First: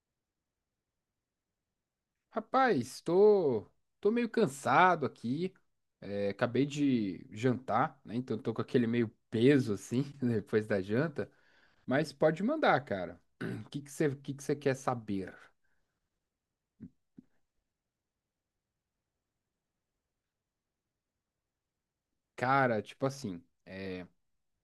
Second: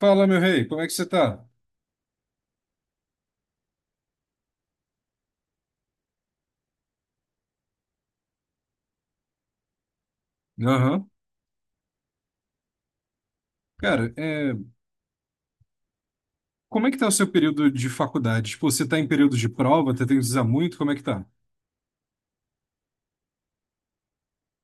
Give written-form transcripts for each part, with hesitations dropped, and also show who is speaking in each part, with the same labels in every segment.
Speaker 1: Fala, meu rei, como é que você tá?
Speaker 2: Rapaz, tô, tô meio cansado aqui. É, acabei de jantar, né? Então tô com aquele meio peso assim depois da
Speaker 1: Aham.
Speaker 2: janta. Mas pode mandar, cara. O
Speaker 1: Cara,
Speaker 2: que que
Speaker 1: é,
Speaker 2: você quer saber?
Speaker 1: Como é que tá o seu período de faculdade? Tipo, você tá em período de prova, tá tendo que usar muito, como é que tá?
Speaker 2: Cara, tipo assim,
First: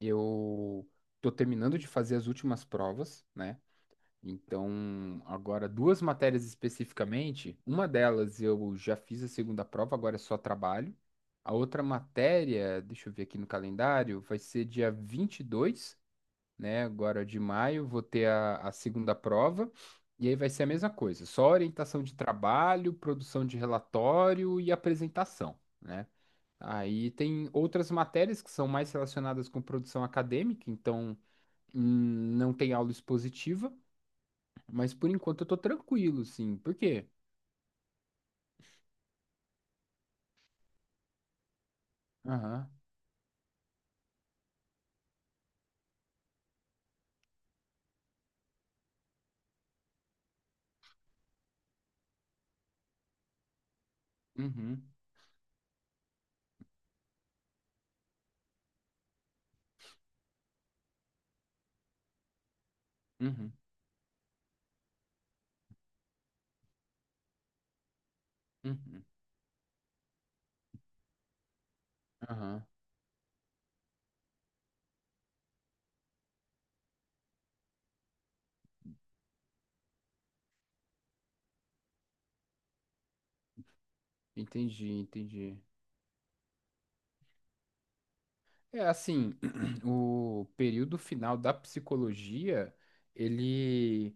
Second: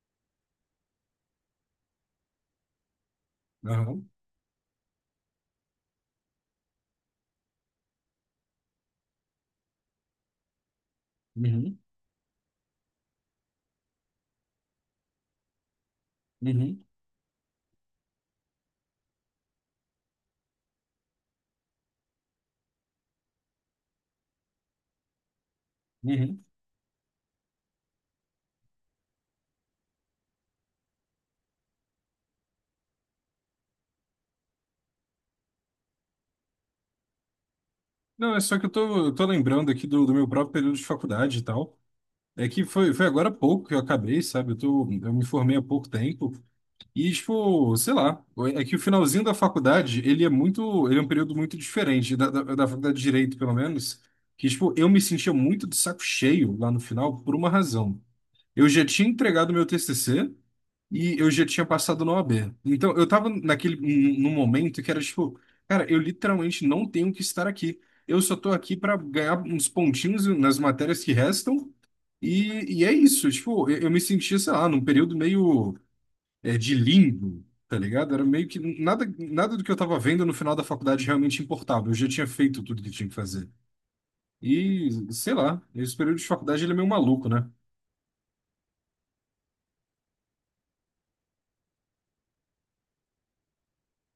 Speaker 2: eu tô terminando de fazer as últimas provas, né?
Speaker 1: Aham.
Speaker 2: Então, agora duas matérias especificamente. Uma delas eu já fiz a segunda prova, agora é só trabalho. A
Speaker 1: Uhum.
Speaker 2: outra matéria, deixa eu ver aqui no calendário, vai ser dia 22.
Speaker 1: Uhum.
Speaker 2: Né? agora de maio. Vou ter a segunda prova, e aí vai ser a mesma coisa, só orientação de trabalho, produção de relatório e apresentação, né?
Speaker 1: Uhum.
Speaker 2: Aí tem outras matérias que são mais relacionadas com produção acadêmica, então não tem aula expositiva, mas por enquanto eu tô tranquilo, sim. Por quê?
Speaker 1: Não, é só que eu tô lembrando aqui do meu próprio período de faculdade e tal. É que
Speaker 2: Aham.
Speaker 1: foi agora há pouco que eu acabei, sabe? Eu me formei há pouco tempo. E, tipo, sei lá, é que o finalzinho da faculdade, ele é um período muito diferente da faculdade de Direito, pelo menos, que, tipo,
Speaker 2: Uhum.
Speaker 1: eu me sentia muito de saco cheio lá no final por uma razão. Eu já tinha entregado meu TCC e eu já tinha passado na OAB. Então, eu tava
Speaker 2: Uhum.
Speaker 1: naquele, num momento que era, tipo, cara, eu literalmente não tenho que estar aqui. Eu só tô aqui para
Speaker 2: Uhum.
Speaker 1: ganhar uns pontinhos nas matérias que restam
Speaker 2: Aham.
Speaker 1: e é isso. Tipo, eu me sentia, sei lá, num período meio de lindo, tá ligado? Era meio que nada, nada do que eu tava vendo no final da faculdade realmente importava. Eu já tinha feito tudo que tinha que fazer. E,
Speaker 2: Entendi,
Speaker 1: sei
Speaker 2: entendi.
Speaker 1: lá, esse período de faculdade ele é meio maluco, né?
Speaker 2: É assim, o período final da psicologia, ele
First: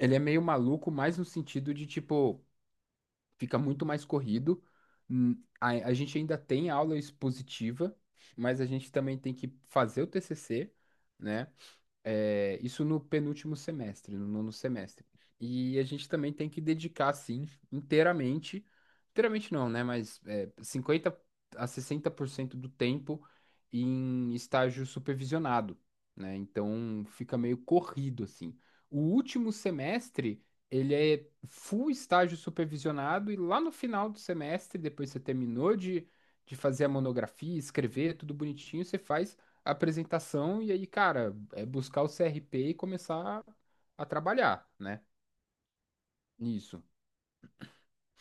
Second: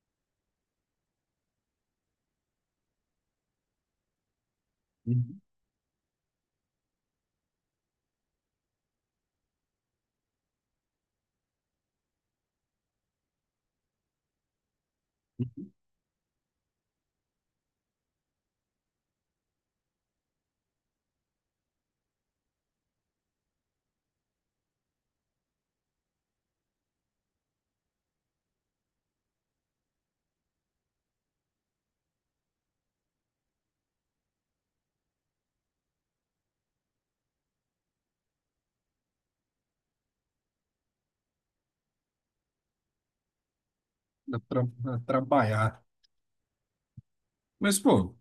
Speaker 2: ele é meio maluco, mas no sentido de, tipo, fica muito mais corrido.
Speaker 1: Uhum.
Speaker 2: A gente ainda tem aula expositiva, mas a gente também tem que fazer o TCC, né? É, isso no penúltimo semestre, no nono semestre. E a gente também tem que dedicar, sim, inteiramente, inteiramente não, né? Mas é, 50 a 60% do tempo em estágio supervisionado, né? Então fica meio corrido, assim. O último semestre, ele é full estágio supervisionado, e lá no final do semestre, depois você terminou de fazer a monografia, escrever, tudo bonitinho, você faz a apresentação e aí, cara, é buscar o CRP e começar a
Speaker 1: Dá
Speaker 2: trabalhar,
Speaker 1: pra
Speaker 2: né?
Speaker 1: trabalhar.
Speaker 2: Nisso.
Speaker 1: Mas, pô,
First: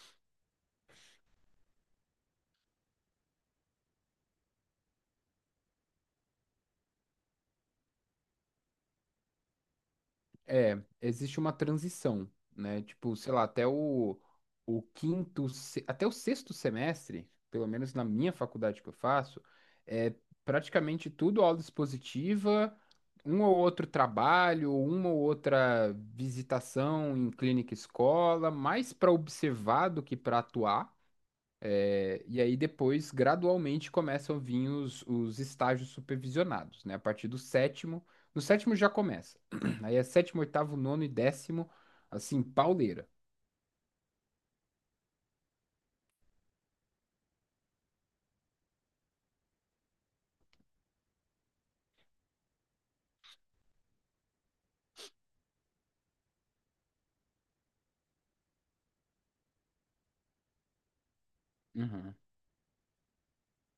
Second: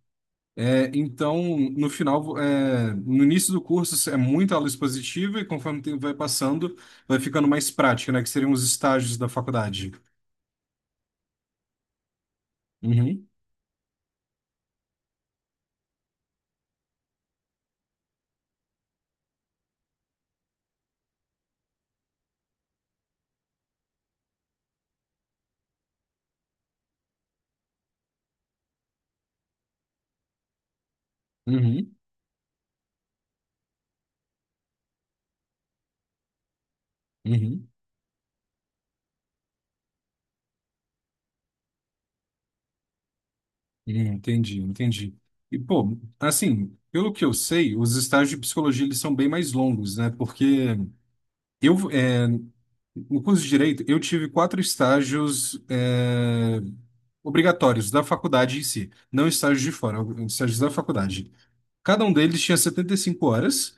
Speaker 1: é, então, no início do curso é muita aula expositiva e, conforme o tempo vai passando, vai ficando mais prática, né? Que seriam os estágios da faculdade.
Speaker 2: É, existe uma transição, né? Tipo,
Speaker 1: Uhum,
Speaker 2: sei lá, até o quinto, até o sexto semestre, pelo menos na minha faculdade que eu faço, é praticamente tudo aula expositiva, um ou outro trabalho, uma ou outra visitação em clínica e escola, mais para observar do que para atuar.
Speaker 1: uhum,
Speaker 2: É, e aí depois, gradualmente, começam a vir os estágios supervisionados, né? A partir do
Speaker 1: uhum.
Speaker 2: sétimo, no sétimo já começa. Aí é sétimo, oitavo, nono e décimo, assim, pauleira.
Speaker 1: Entendi, entendi. E, pô, assim, pelo que eu sei, os estágios de psicologia eles são bem mais longos, né? Porque eu, é, no curso de Direito, eu tive quatro estágios, é, obrigatórios da faculdade em si, não estágios de fora, estágios da faculdade. Cada um
Speaker 2: Uhum,
Speaker 1: deles tinha 75 horas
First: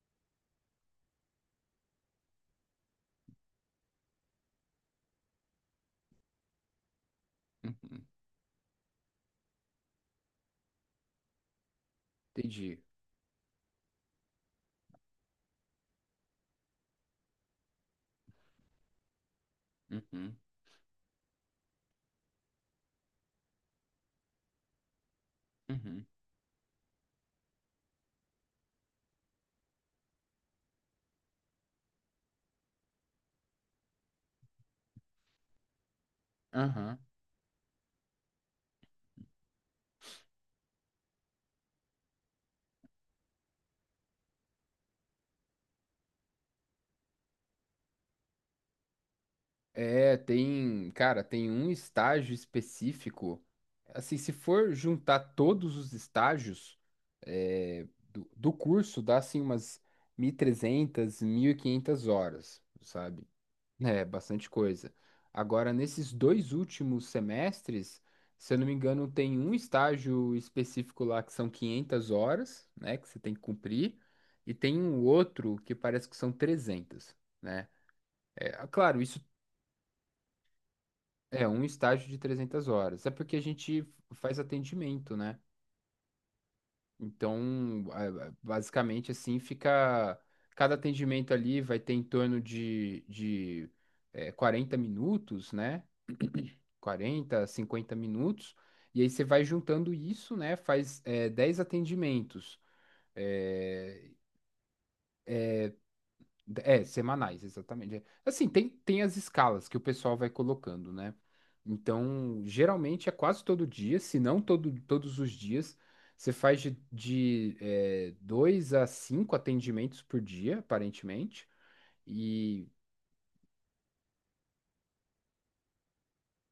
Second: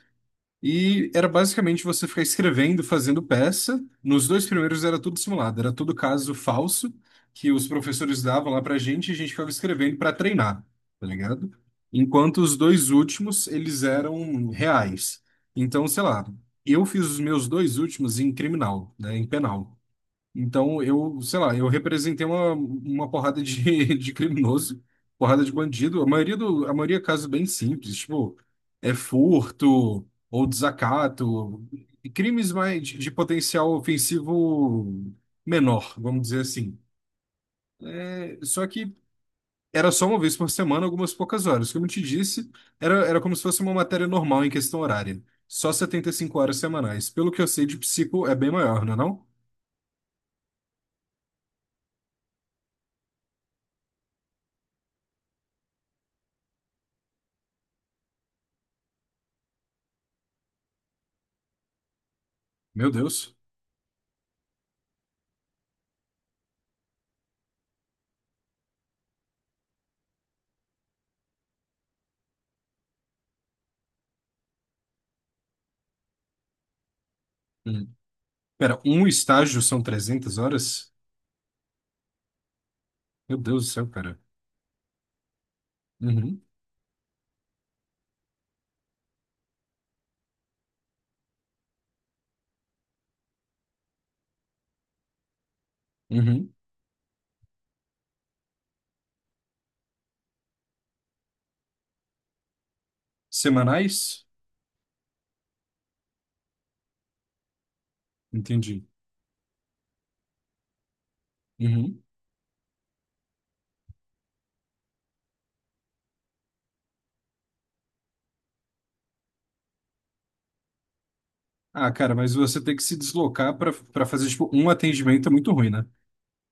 Speaker 1: e era basicamente você ficar escrevendo, fazendo peça. Nos dois primeiros era tudo simulado, era tudo caso falso que os
Speaker 2: uhum.
Speaker 1: professores davam lá pra gente e a gente ficava escrevendo para treinar, tá ligado? Enquanto os
Speaker 2: Entendi.
Speaker 1: dois últimos, eles eram reais. Então, sei lá, eu fiz os meus dois últimos em criminal, né, em penal.
Speaker 2: Uhum,
Speaker 1: Então, eu, sei lá, eu representei uma porrada de, de criminoso, porrada de bandido.
Speaker 2: uhum.
Speaker 1: A maioria é caso bem simples, tipo, é furto ou desacato, e crimes mais de potencial ofensivo menor, vamos dizer assim.
Speaker 2: Aham.
Speaker 1: É, só que era só uma vez por semana, algumas poucas horas. Como eu te disse, era como se fosse uma matéria normal em questão horária. Só 75 horas semanais. Pelo que eu sei de psico, é bem maior, não é não?
Speaker 2: É, tem, cara, tem um estágio específico. Assim, se for juntar todos os estágios do curso, dá assim umas mil, mil trezentas, mil e quinhentas horas,
Speaker 1: Meu
Speaker 2: sabe?
Speaker 1: Deus.
Speaker 2: É, bastante coisa. Agora, nesses dois últimos semestres, se eu não me engano, tem um estágio específico lá que são 500 horas, né, que você tem que cumprir, e tem um outro que parece que são 300, né? É, ah,
Speaker 1: Pera,
Speaker 2: claro,
Speaker 1: um
Speaker 2: isso
Speaker 1: estágio são 300 horas?
Speaker 2: é um estágio de 300 horas. É porque
Speaker 1: Meu
Speaker 2: a
Speaker 1: Deus do
Speaker 2: gente
Speaker 1: céu, cara.
Speaker 2: faz atendimento, né?
Speaker 1: Uhum,
Speaker 2: Então, basicamente assim, fica cada atendimento ali vai ter em torno de 40 minutos, né?
Speaker 1: uhum.
Speaker 2: Quarenta, 50 minutos, e aí você vai juntando isso, né? Faz 10 atendimentos. É,
Speaker 1: Semanais?
Speaker 2: é, semanais, exatamente. É, assim, tem,
Speaker 1: Entendi.
Speaker 2: tem as escalas que o pessoal vai colocando, né?
Speaker 1: Uhum.
Speaker 2: Então, geralmente é quase todo dia, se não todo, todos os dias. Você faz de dois a cinco atendimentos por dia, aparentemente.
Speaker 1: Ah, cara, mas você
Speaker 2: E
Speaker 1: tem que se deslocar para fazer, tipo, um atendimento é muito ruim, né?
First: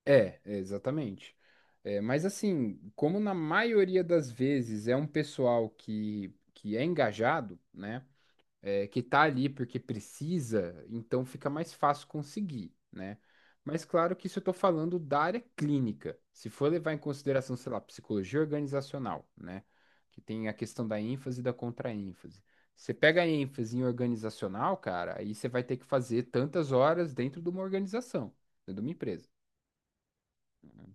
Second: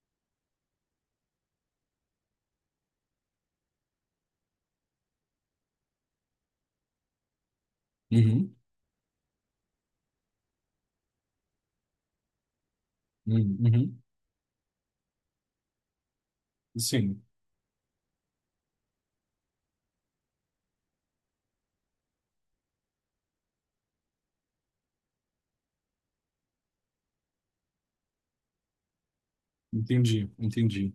Speaker 2: É, exatamente. É, mas assim, como na maioria das vezes é um pessoal que é engajado, né?
Speaker 1: Uhum,
Speaker 2: É, que tá ali porque precisa, então fica mais fácil conseguir, né?
Speaker 1: uhum,
Speaker 2: Mas
Speaker 1: uhum.
Speaker 2: claro que isso eu tô falando da área clínica. Se for levar em
Speaker 1: Sim,
Speaker 2: consideração, sei lá, psicologia organizacional, né? Que tem a questão da ênfase e da contraênfase. Você pega a ênfase em organizacional, cara, aí você vai ter que fazer tantas horas dentro de uma organização, dentro de uma empresa.
Speaker 1: entendi, entendi.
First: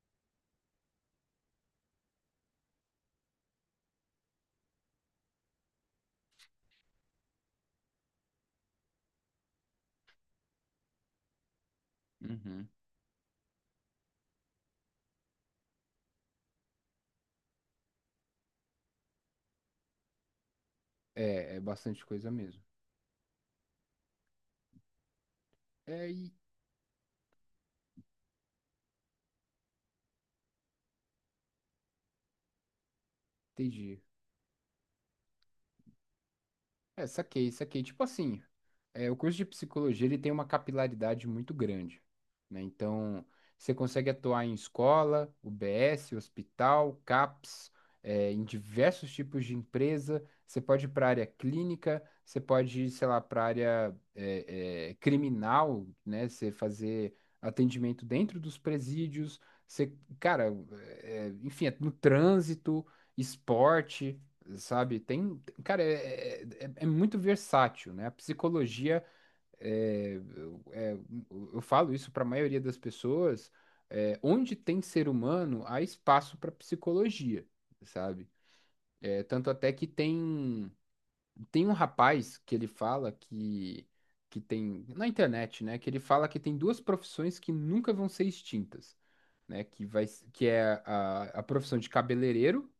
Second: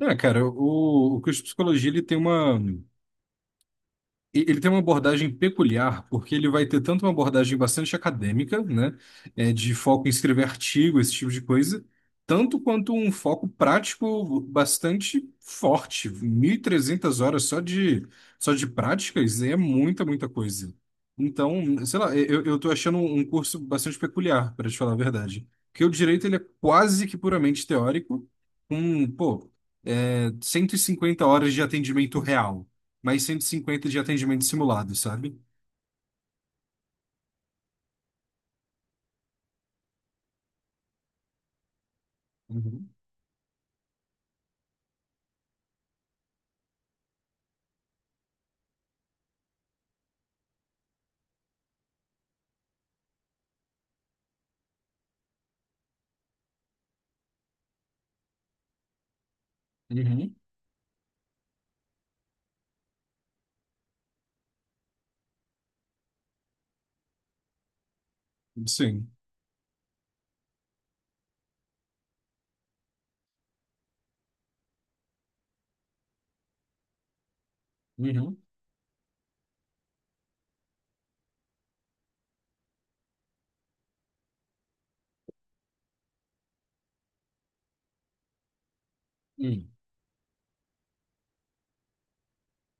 Speaker 1: É, cara, o curso de psicologia, ele tem uma... Ele tem uma abordagem peculiar, porque ele vai ter tanto uma abordagem bastante acadêmica, né, é, de foco em escrever artigo, esse tipo de coisa, tanto quanto um foco prático bastante forte. 1.300 horas só de práticas é muita, muita coisa.
Speaker 2: É, é
Speaker 1: Então, sei
Speaker 2: bastante
Speaker 1: lá,
Speaker 2: coisa
Speaker 1: eu
Speaker 2: mesmo.
Speaker 1: tô achando um curso bastante peculiar, para te falar a verdade. Porque o
Speaker 2: É,
Speaker 1: direito,
Speaker 2: e
Speaker 1: ele é quase que puramente teórico, com, pô, é, 150 horas de atendimento real mais cento e cinquenta de
Speaker 2: entendi.
Speaker 1: atendimento simulado, sabe?
Speaker 2: É, saquei, saquei. Tipo assim, é, o curso de psicologia ele tem uma capilaridade muito grande, né?
Speaker 1: Uhum.
Speaker 2: Então, você consegue atuar em escola, UBS, hospital, CAPS, é, em diversos tipos de empresa. Você pode ir para a área clínica, você pode ir, sei lá, para a área criminal, né? Você fazer atendimento dentro dos presídios. Você,
Speaker 1: Uhum.
Speaker 2: cara, enfim, é no trânsito, esporte, sabe? Tem, cara, é muito versátil, né? A psicologia,
Speaker 1: Sim.
Speaker 2: eu eu falo isso para a maioria das pessoas, é, onde tem ser humano, há espaço para psicologia, sabe?
Speaker 1: Uhum.
Speaker 2: É, tanto até que tem, tem um rapaz que ele fala que tem, na internet, né? Que ele fala que tem duas profissões que nunca vão ser extintas. Né,
Speaker 1: Uhum.
Speaker 2: que vai, que é a profissão de cabeleireiro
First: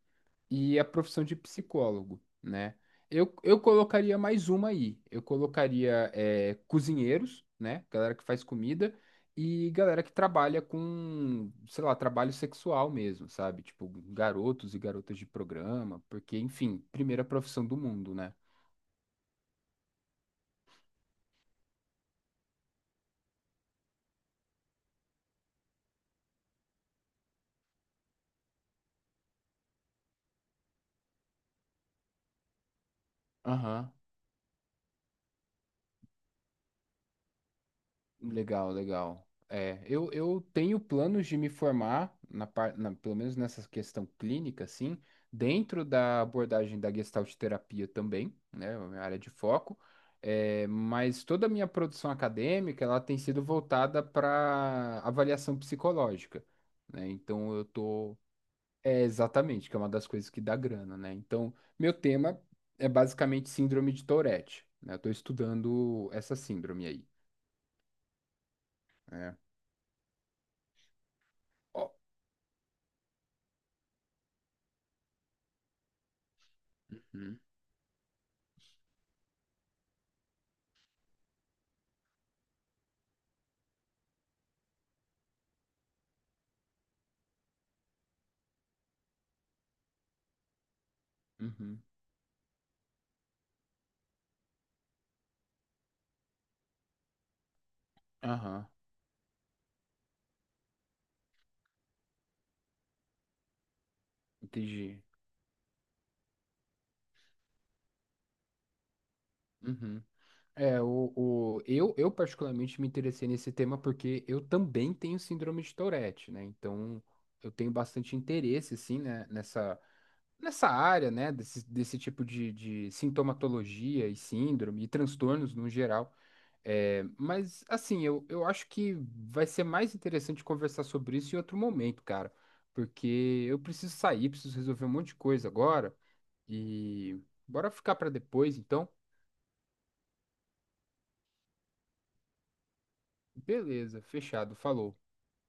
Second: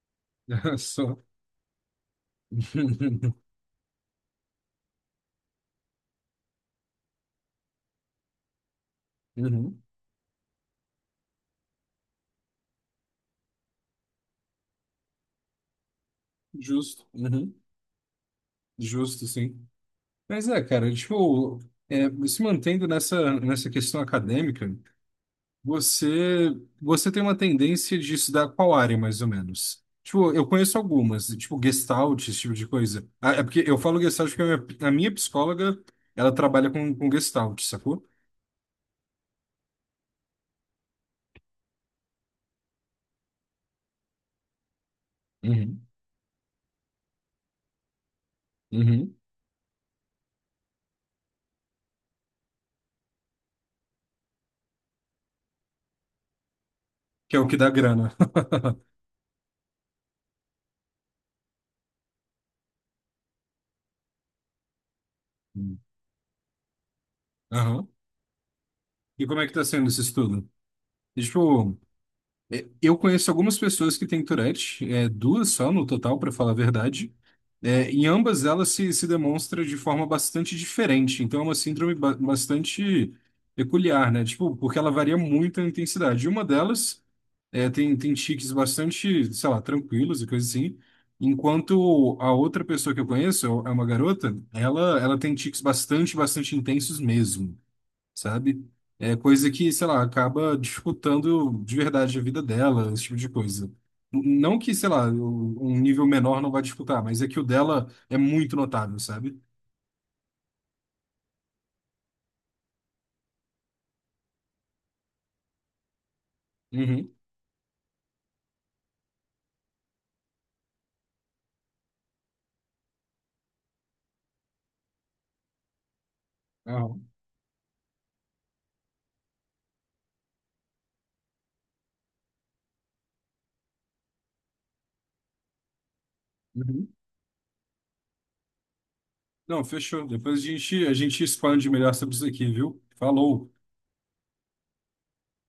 Speaker 2: e a
Speaker 1: Só
Speaker 2: profissão de psicólogo, né? Eu, eu colocaria mais uma aí. Eu colocaria cozinheiros, né? Galera que faz comida e
Speaker 1: Uhum.
Speaker 2: galera que trabalha com, sei lá, trabalho sexual mesmo, sabe? Tipo, garotos e garotas de programa, porque, enfim,
Speaker 1: Justo,
Speaker 2: primeira
Speaker 1: uhum.
Speaker 2: profissão do mundo, né?
Speaker 1: Justo, sim. Mas é, cara, tipo, é, se mantendo nessa questão acadêmica, você, você tem uma tendência de estudar qual área, mais ou menos? Tipo, eu conheço algumas, tipo, Gestalt, esse tipo de coisa. Ah, é porque eu
Speaker 2: Aham.
Speaker 1: falo Gestalt porque a minha psicóloga, ela trabalha com Gestalt, sacou?
Speaker 2: Legal, legal. É, eu tenho planos de me formar, pelo menos nessa questão clínica, assim, dentro
Speaker 1: Uhum.
Speaker 2: da abordagem da Gestalt terapia também, né, é a minha
Speaker 1: Uhum.
Speaker 2: área de foco, é, mas toda a minha produção acadêmica, ela tem sido voltada para avaliação psicológica, né,
Speaker 1: Que é o
Speaker 2: então
Speaker 1: que
Speaker 2: eu
Speaker 1: dá grana.
Speaker 2: tô... É, exatamente, que é uma das coisas que dá grana, né, então meu tema é basicamente síndrome de Tourette, né, eu tô
Speaker 1: Hum.
Speaker 2: estudando essa síndrome aí,
Speaker 1: Aham. E
Speaker 2: né.
Speaker 1: como é que tá sendo esse estudo? E, tipo,
Speaker 2: Ó,
Speaker 1: é, eu conheço algumas pessoas que têm Tourette, é, duas só no total, para falar a verdade. É, em ambas elas se demonstra de forma bastante diferente. Então é uma síndrome bastante peculiar, né? Tipo, porque ela varia muito a intensidade. E uma delas é, tem tiques bastante, sei lá, tranquilos e coisas assim.
Speaker 2: uhum.
Speaker 1: Enquanto a outra pessoa que eu conheço, é uma garota, ela tem tiques bastante intensos mesmo.
Speaker 2: Aham,
Speaker 1: Sabe? É coisa que, sei lá, acaba dificultando de verdade a vida dela, esse tipo de coisa. Não que, sei
Speaker 2: entendi.
Speaker 1: lá, um nível menor não vai disputar, mas é que o dela é muito notável, sabe?
Speaker 2: Uhum. É, eu particularmente me interessei nesse tema porque eu também tenho síndrome de Tourette, né? Então,
Speaker 1: Uhum.
Speaker 2: eu tenho bastante interesse, sim, né? Nessa, nessa área, né? Desse, desse tipo de sintomatologia e síndrome e transtornos no geral. É,
Speaker 1: Aham.
Speaker 2: mas assim, eu acho que vai ser mais interessante conversar sobre isso em outro momento, cara. Porque eu preciso sair, preciso resolver um monte de coisa agora.
Speaker 1: Uhum.
Speaker 2: E bora ficar pra depois, então?
Speaker 1: Não, fechou. Depois a gente expande melhor sobre isso aqui, viu? Falou.
Speaker 2: Beleza, fechado, falou.